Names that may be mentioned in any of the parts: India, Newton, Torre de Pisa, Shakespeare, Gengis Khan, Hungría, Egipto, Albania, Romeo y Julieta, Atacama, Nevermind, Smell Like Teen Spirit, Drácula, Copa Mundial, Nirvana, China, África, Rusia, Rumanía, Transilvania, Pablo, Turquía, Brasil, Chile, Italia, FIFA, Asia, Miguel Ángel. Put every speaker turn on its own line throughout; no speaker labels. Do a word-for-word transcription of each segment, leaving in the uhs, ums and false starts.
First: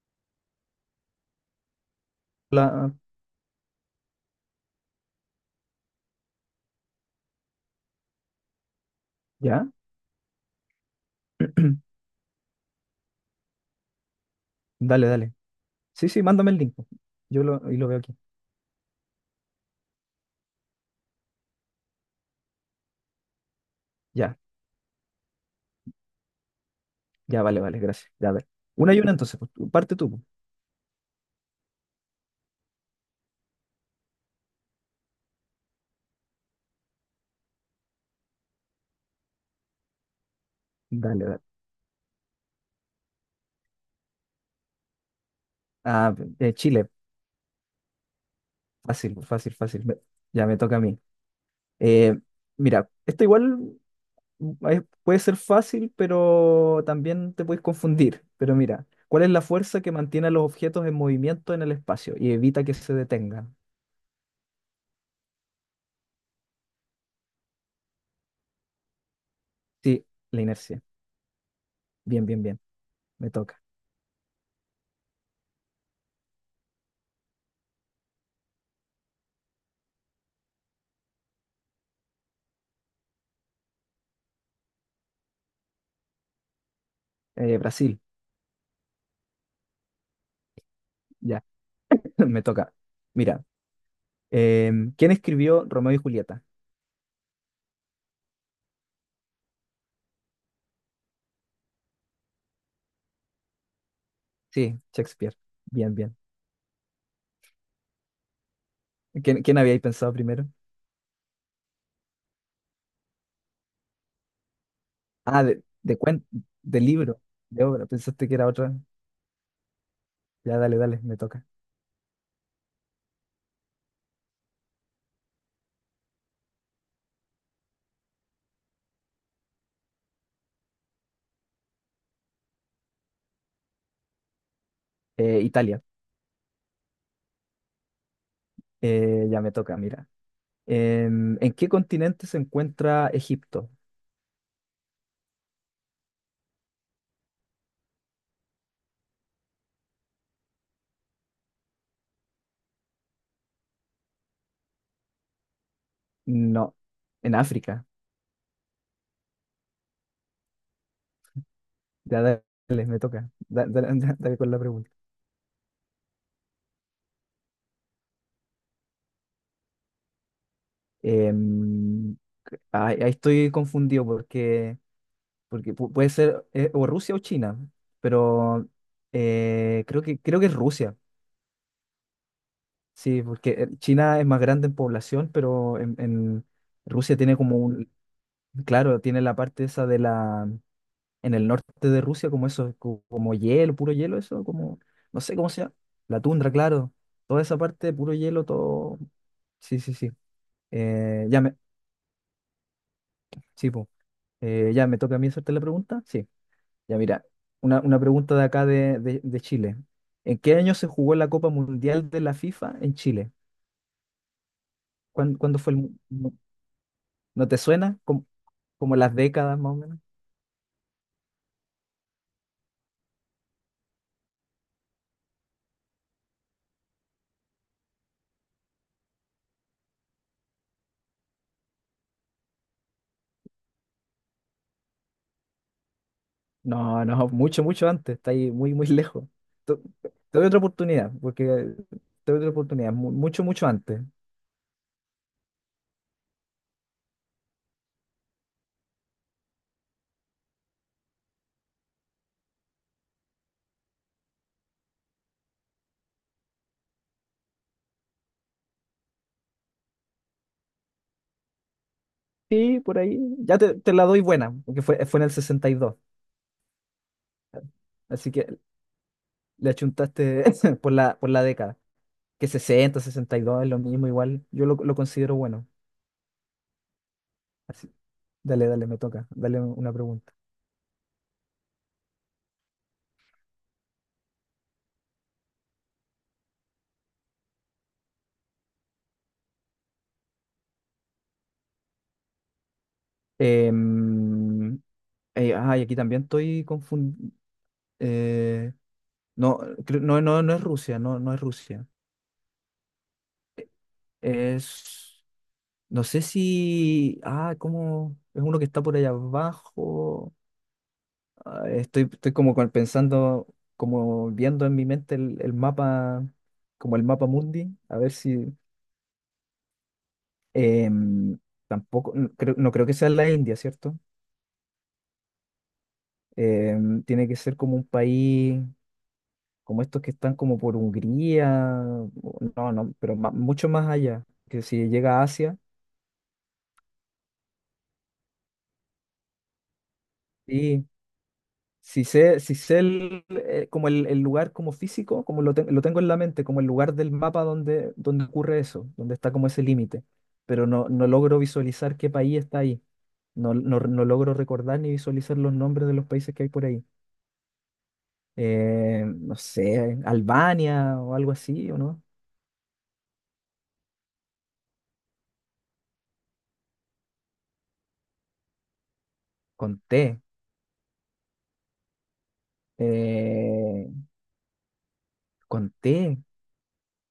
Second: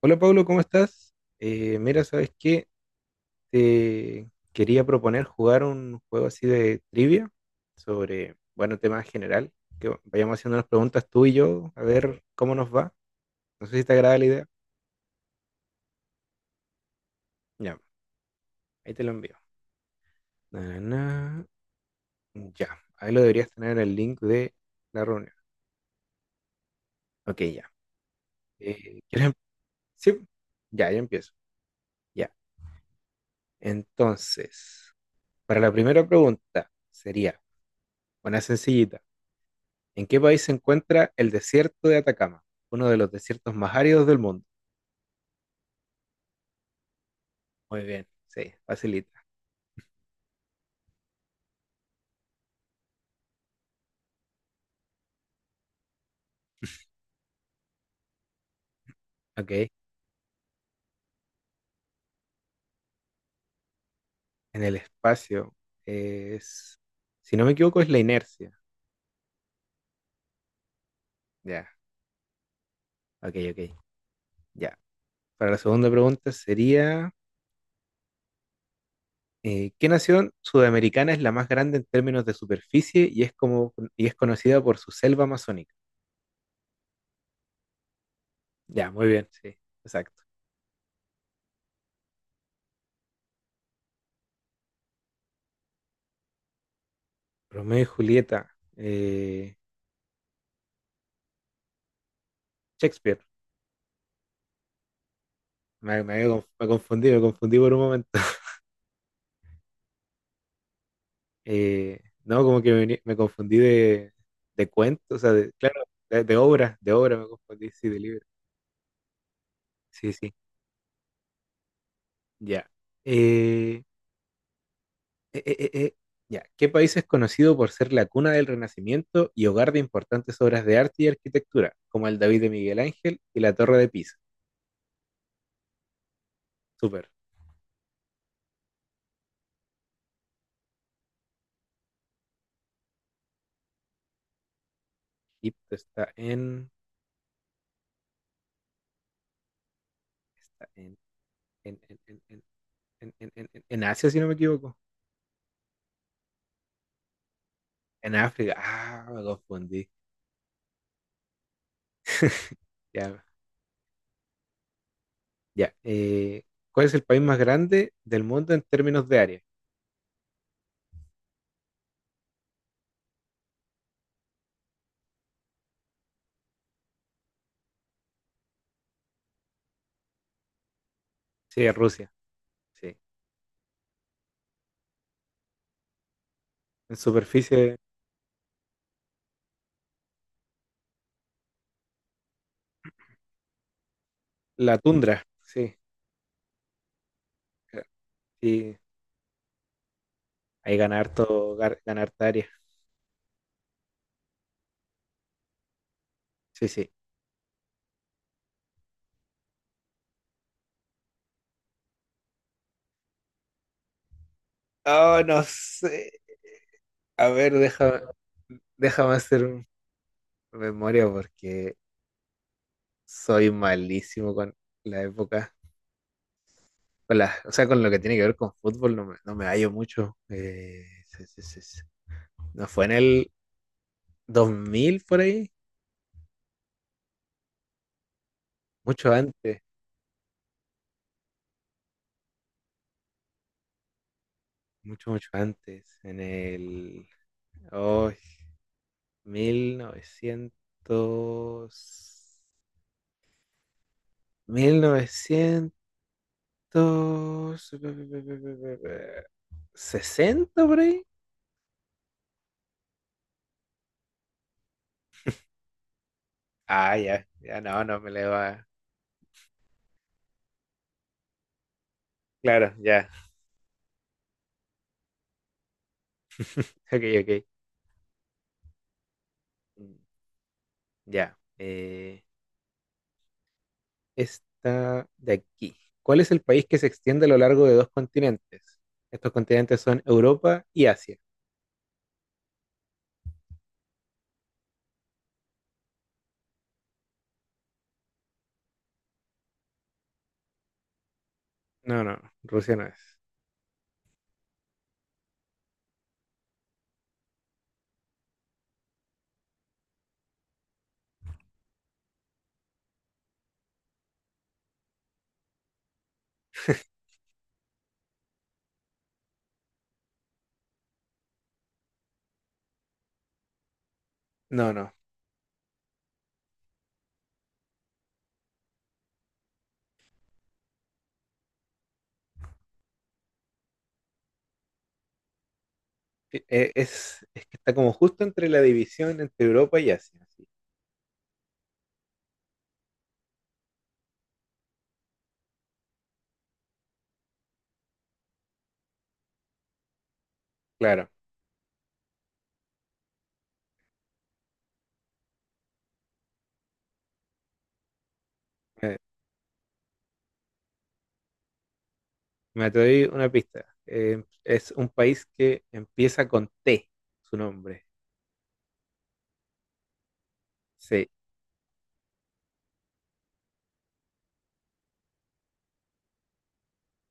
Hola Pablo, ¿cómo estás? Eh, mira, ¿sabes qué?
La...
Te quería proponer jugar un juego así de trivia sobre, bueno, tema general,
¿Ya?
que vayamos haciendo unas preguntas tú y yo, a ver cómo nos va. No sé si te agrada la idea.
Dale, dale. Sí, sí, mándame el link. Yo lo, y
Ya,
lo veo aquí.
ahí te lo envío. Na, na, na. Ya, ahí lo deberías tener en el link
Ya,
de la reunión. Ok,
ya, vale,
ya.
vale, gracias. Ya, a ver. Una
Eh,
y una
¿quieres em-
entonces, pues, tú- parte tú.
sí,
Po.
ya, ya empiezo. Ya. Entonces, para la primera pregunta sería, una sencillita. ¿En qué país se encuentra
Dale,
el
dale.
desierto de Atacama? Uno de los desiertos más áridos del mundo.
Ah, eh, Chile,
Muy bien. Sí,
fácil,
facilita.
fácil, fácil. Me- ya me toca a mí. Eh, Mira, esto igual mm, es- puede ser fácil, pero también te puedes confundir. Pero mira, ¿cuál es la
Ok.
fuerza que mantiene a los objetos en movimiento en el espacio y evita que se detengan?
En el espacio es, si no me equivoco, es la inercia.
Sí, la inercia.
Ya,
Bien, bien, bien. Me
ok,
toca.
ok. Ya. Para la segunda pregunta sería, eh, ¿qué nación sudamericana es la más grande en términos de superficie y es como y es conocida por su selva amazónica?
Eh, Brasil,
Ya, muy bien. Sí, exacto.
ya, me toca. Mira. Em, ¿quién escribió Romeo y Julieta?
Romeo y Julieta. eh, Shakespeare.
Sí, Shakespeare. Bien,
Me,
bien.
me, Me confundí, me confundí por un momento.
¿Quién, quién habíais pensado primero?
Eh, no, como que me, vení- me confundí de, de cuento, o sea,
Ah,
de-
de,
claro,
de
de,
cuen-
de obra,
de
de obra
libro,
me
de
confundí,
obra.
sí, de libro.
Pensaste que era otra.
Sí, sí,
Ya, dale, dale, me toca.
ya. Eh, eh, eh, eh, eh, ya. ¿Qué país es conocido por ser la cuna del Renacimiento y hogar de importantes obras de arte y arquitectura, como el David de Miguel Ángel y la Torre de Pisa?
Eh, Italia.
Súper.
Eh, ya me toca, mira. Em, ¿en qué continente se encuentra Egipto?
Egipto está en, está en, en, en, en, en, en, en, en en Asia, si no me equivoco.
No, en África.
En África. Ah, me confundí.
Ya, dale, me
Ya,
toca. Da- da- da- Dale, con la pregunta.
ya. Eh, ¿cuál es el país más grande del mundo en términos de área?
Em, ay, ahí estoy confundido porque porque pu- puede ser eh, o Rusia o China, pero eh, creo que, creo que es Rusia,
Sí, Rusia. Sí.
sí, porque eh, China es más grande en población, pero en, en
En
Rusia tiene como
superficie,
un, claro, tiene la parte esa de la, en el norte de Rusia, como eso, co- como hielo, puro hielo, eso,
la
como, no
tundra.
sé cómo se llama,
Sí.
la tundra, claro, toda esa parte, puro hielo,
Sí.
todo, sí, sí, sí.
Ahí ganar
Eh, ya me,
harto, gar- gana harta área.
sí, po. Eh, ya me toca a mí hacerte la pregunta, sí.
Sí, sí.
Ya mira, una, una pregunta de acá de, de- de Chile. ¿En qué año se jugó la Copa Mundial de la FIFA en Chile?
Oh,
¿Cuán-
no
¿Cuándo, fue el... mu-
sé.
mu-
A
¿No
ver,
te suena?
déjame,
¿Como, como las
déjame hacer
décadas
un-
más o menos?
memoria porque soy malísimo con la época. Con la, o sea, con lo que tiene que ver con fútbol no me, no me hallo mucho. Eh, sí, sí, sí, sí. ¿No fue en el dos mil por ahí?
No, no, mucho, mucho antes. Está ahí muy, muy
Mucho
lejos.
antes.
Te, te doy otra oportunidad, porque te doy otra oportunidad. mu- Mucho, mucho antes.
Mucho, mucho antes, en el oh, mil novecientos, mil novecientos sesenta por ahí.
Sí, por ahí. Ya te, te la doy buena, porque fue, fue en el sesenta y dos.
Ah, ya, ya no, no me le
Así
va.
que le achuntaste por la, por la década. Que
Claro,
sesenta
ya.
sesenta y dos es lo mismo, igual. Yo lo, lo considero bueno.
Ok, ok.
Así Dale, dale, me toca. Dale un- una
Mm,
pregunta.
ya. Eh, esta de aquí. ¿Cuál es el país que se extiende a lo largo de dos continentes? Estos continentes son Europa y Asia.
Em, eh, ah, y aquí también estoy confundido. No, creo- no, no, no es Rusia, no, no es Rusia.
No, no, Rusia no es.
Es, no sé si, ah, cómo, es uno que está por allá abajo. Ah, estoy, estoy como con- pensando, como viendo en mi mente el, el mapa, como el mapa mundi, a ver si, em, tampoco, no creo, no creo que sea la India, ¿cierto?
No, no.
Em, tiene que ser como un país, como estos que están como por Hungría, o- no, no, pero ma- mucho más allá, que si llega a Asia,
E- e- es, es que está como justo entre la división entre Europa y Asia. Sí.
y si sé, si sé el, eh, como el, el lugar como físico, como lo, ten- lo tengo en la mente, como el lugar del mapa donde, donde ocurre eso, donde está como ese límite, pero no, no
Claro,
logro visualizar qué país está ahí. No, no, no logro recordar ni visualizar los nombres de los países que hay por ahí.
eh,
Eh, no sé, Albania o algo así, ¿o no?
me doy una pista. Eh, es un país que empieza con T, su nombre.
Con T.
Sí.
eh, con T.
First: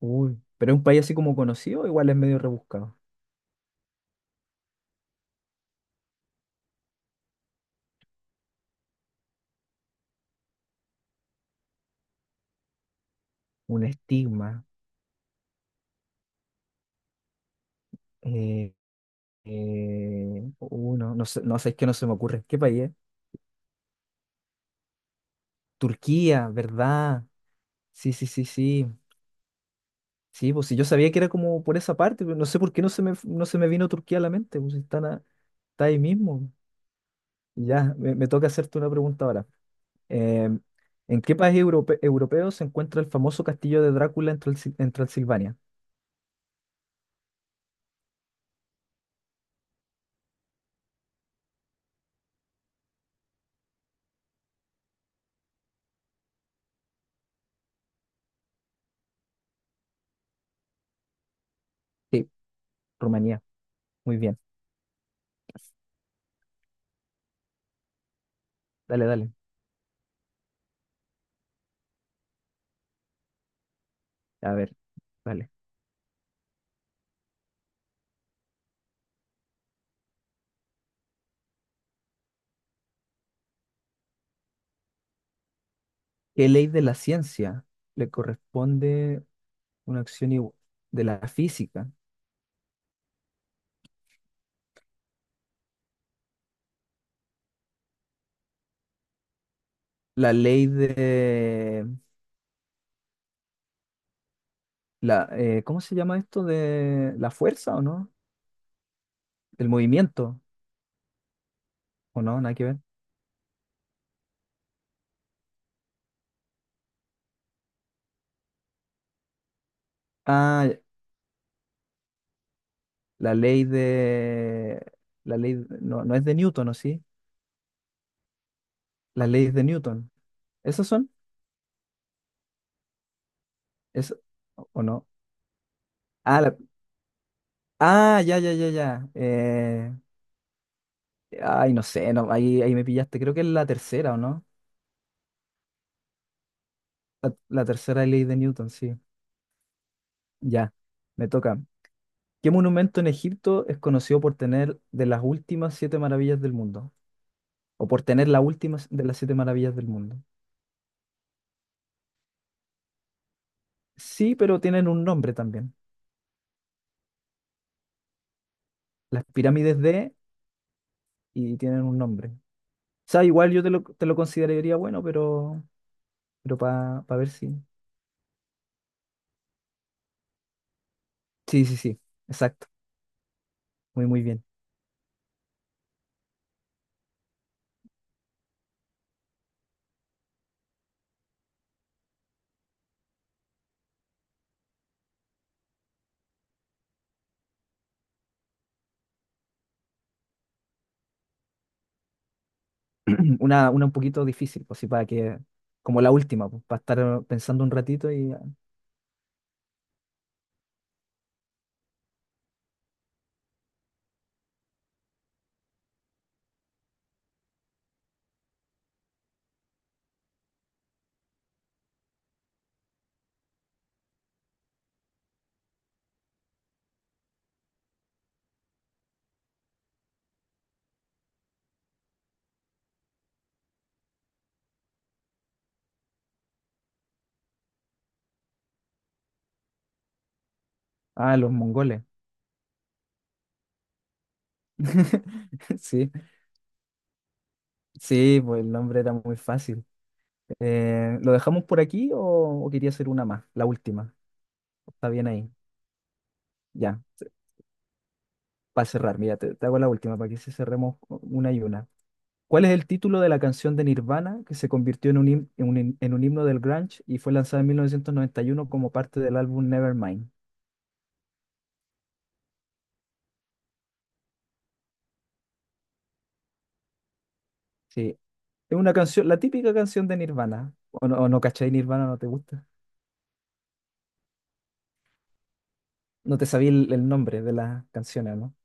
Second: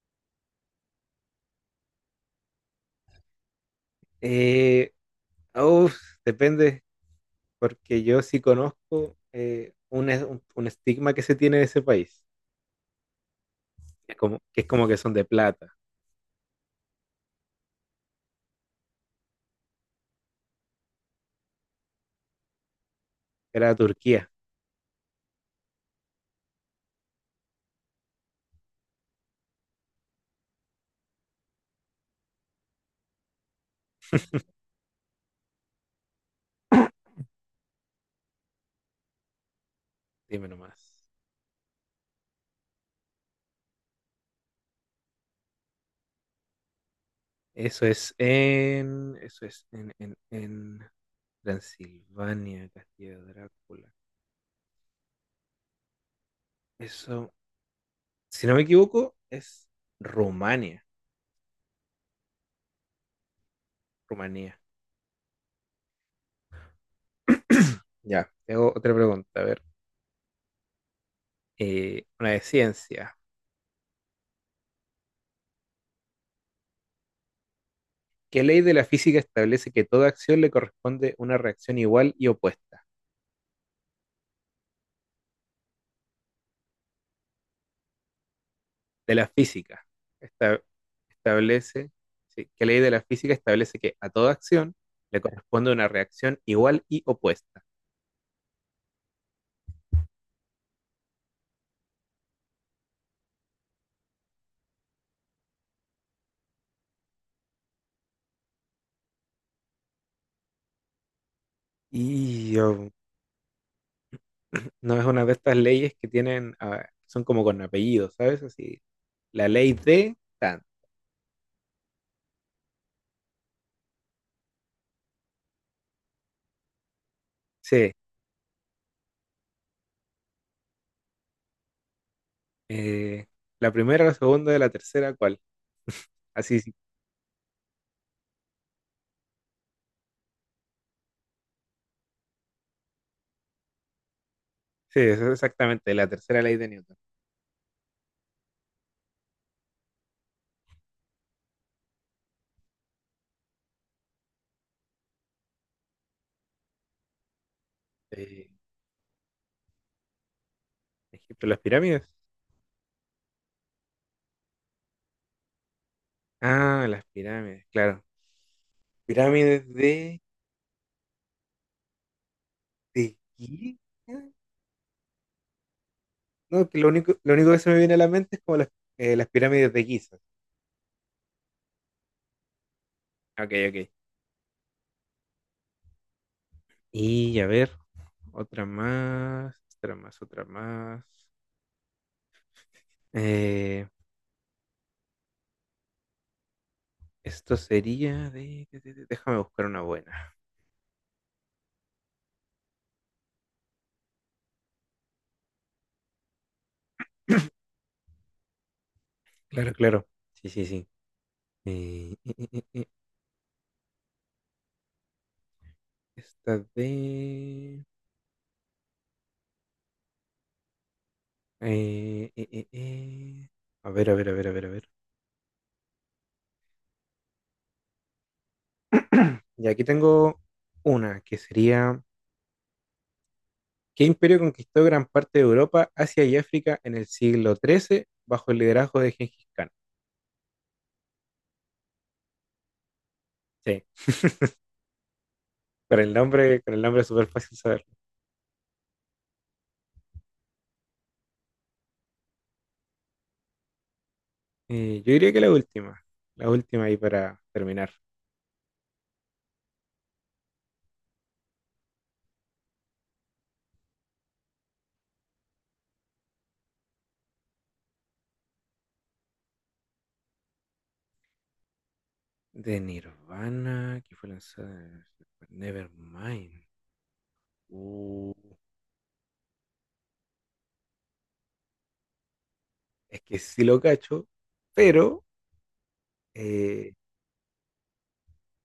Uy, pero es un país así como conocido, igual es medio rebuscado.
Eh, uf, depende, porque yo sí conozco eh, un, es- un- un estigma que se tiene de ese país,
Un
que es como que,
estigma.
es como que son de plata.
Eh, eh, Uno, no no sé, no sé, es que no se me ocurre. ¿Qué país es?
Era Turquía,
Turquía, ¿verdad? Sí, sí, sí, sí. Sí, pues si yo sabía que era como por esa parte, pero no sé por qué no se me, no se me vino Turquía a la mente, pues si están a- está ahí mismo. Ya, me, me toca hacerte una pregunta ahora.
dime
Eh,
nomás.
¿en qué país europe- europeo se encuentra el famoso castillo de Drácula en Transil- en Transilvania?
Eso es en, eso es en, en, en Transilvania, Castilla Drácula. Eso, si no me equivoco, es Rumania.
Sí, Rumanía. Muy bien.
Rumanía. Ya, tengo otra
Dale,
pregunta.
dale.
A ver, eh, una de ciencia.
A ver, dale.
¿Qué ley de la física establece que toda acción le corresponde una reacción igual y opuesta?
¿Qué ley de la ciencia le
De
corresponde
la física.
una acción igu-
Esta-
de la física?
Establece, sí, ¿qué ley de la física establece que a toda acción le corresponde una reacción igual y opuesta?
La ley de la eh, ¿cómo se llama esto? ¿De la fuerza o no? Del movimiento o no, nada
Y
que ver.
um, no es una de estas leyes que tienen, ah, son como con apellidos, ¿sabes? Así, la ley de tan.
Ah, la ley de la ley no, no es de Newton, ¿o sí?
Sí,
Las leyes de Newton. ¿Esas son?
Eh, la primera, la
¿Es
segunda y la
o no?
tercera, ¿cuál?
Ah, la-
Así, sí,
ah, ya, ya, ya, ya. Eh, ay, no sé, no, ahí, ahí me pillaste. Creo que es la tercera, ¿o no?
sí, eso es exactamente, la tercera ley de Newton.
La, la tercera ley de Newton, sí. Ya, me toca. ¿Qué monumento en Egipto es conocido por tener de las últimas siete maravillas del mundo? O por tener las
Eh,
últimas de las siete maravillas del mundo.
Egipto, las pirámides.
Sí, pero tienen un nombre también.
Ah, las pirámides, claro.
Las
Pirámides
pirámides de
de,
y tienen un nombre. O
de
sea, igual yo te
Giza.
lo, te lo consideraría bueno, pero, pero
No, que lo
para
único,
ver
lo
si.
único que se me viene a la mente es como las, eh, las pirámides de Giza.
Sí, sí, sí. Exacto.
Ok, ok.
Muy, muy bien.
Y a ver, otra más, otra más, otra más. Eh, esto sería de, de- de- de- Déjame buscar una buena.
Una, una un poquito difícil, pues sí, para que. Como la última, pues, para estar pensando un ratito y.
Claro, claro. Sí, sí, sí. Eh, esta de... eh, eh, eh, eh. A ver, a ver, a ver, a ver, a ver. Y aquí tengo una que sería, ¿qué imperio conquistó gran parte de Europa, Asia y África en el siglo trece bajo el liderazgo de Gengis Khan?
Ah, los mongoles.
Sí, con
Sí.
el nombre, con el nombre es súper fácil saberlo.
Sí, pues el nombre era muy fácil. Eh, ¿lo dejamos por aquí o, o quería hacer una más? La última.
Eh,
Está
yo
bien
diría que
ahí.
la última, la última ahí
Ya,
para terminar.
para cerrar, mira, te, te hago la última para que se cerremos una y una. ¿Cuál es el título de la canción de Nirvana que se convirtió en un, him- en un hin- en un himno del grunge y fue lanzada en mil novecientos noventa y uno como parte del álbum Nevermind?
De Nirvana, que fue lanzada en Nevermind.
Sí,
Uh,
es una canción, la típica canción de Nirvana. ¿O no, o no cachai Nirvana? ¿No te gusta?
es que sí lo cacho, pero...
No te sabía el,
eh,
el nombre de las canciones, ¿no?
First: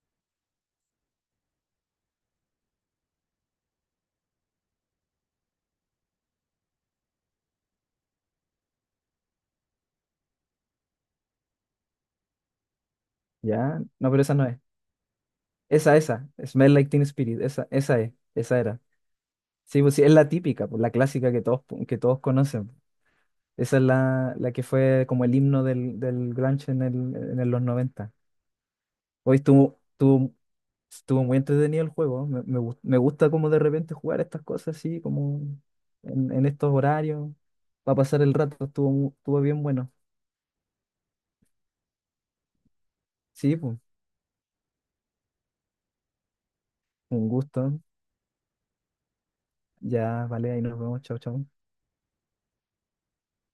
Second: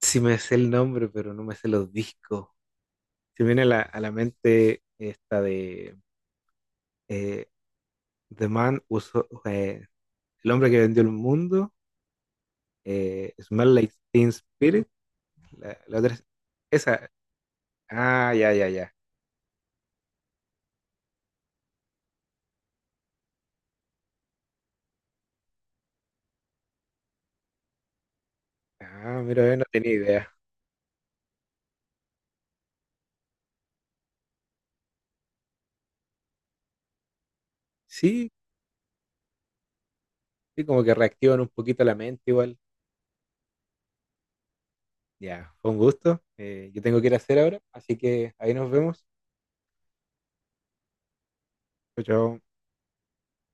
sí me sé el nombre, pero no me sé los discos. Se me viene a la, a la mente esta de eh, The Man Who So- eh, El hombre que vendió el mundo, eh, Smell
Ya,
Like
no, pero
Teen
esa no es.
Spirit, la,
Esa,
la otra es-
esa, Smell Like Teen
esa.
Spirit, esa, esa es,
Ah, ya,
esa
ya,
era.
ya.
Sí, pues sí, es la típica, pues, la clásica que todos, que todos conocen. Esa es la, la que fue como el himno del, del grunge en, el, en el- los noventa.
Ah,
Hoy
mira, eh, no
estuvo,
tenía idea.
estuvo, estuvo muy entretenido el juego, me, me gust- me gusta como de repente jugar estas cosas así, como en, en estos horarios, para pasar
Sí,
el rato, estuvo, mu- estuvo bien bueno.
sí, como que reactivan un poquito la mente igual.
Sí, pues,
Ya, fue un gusto. Eh, yo tengo que ir a
un
hacer ahora,
gusto.
así que ahí nos vemos.
Ya, vale, ahí nos vemos, chao, chao.
Chao, chao.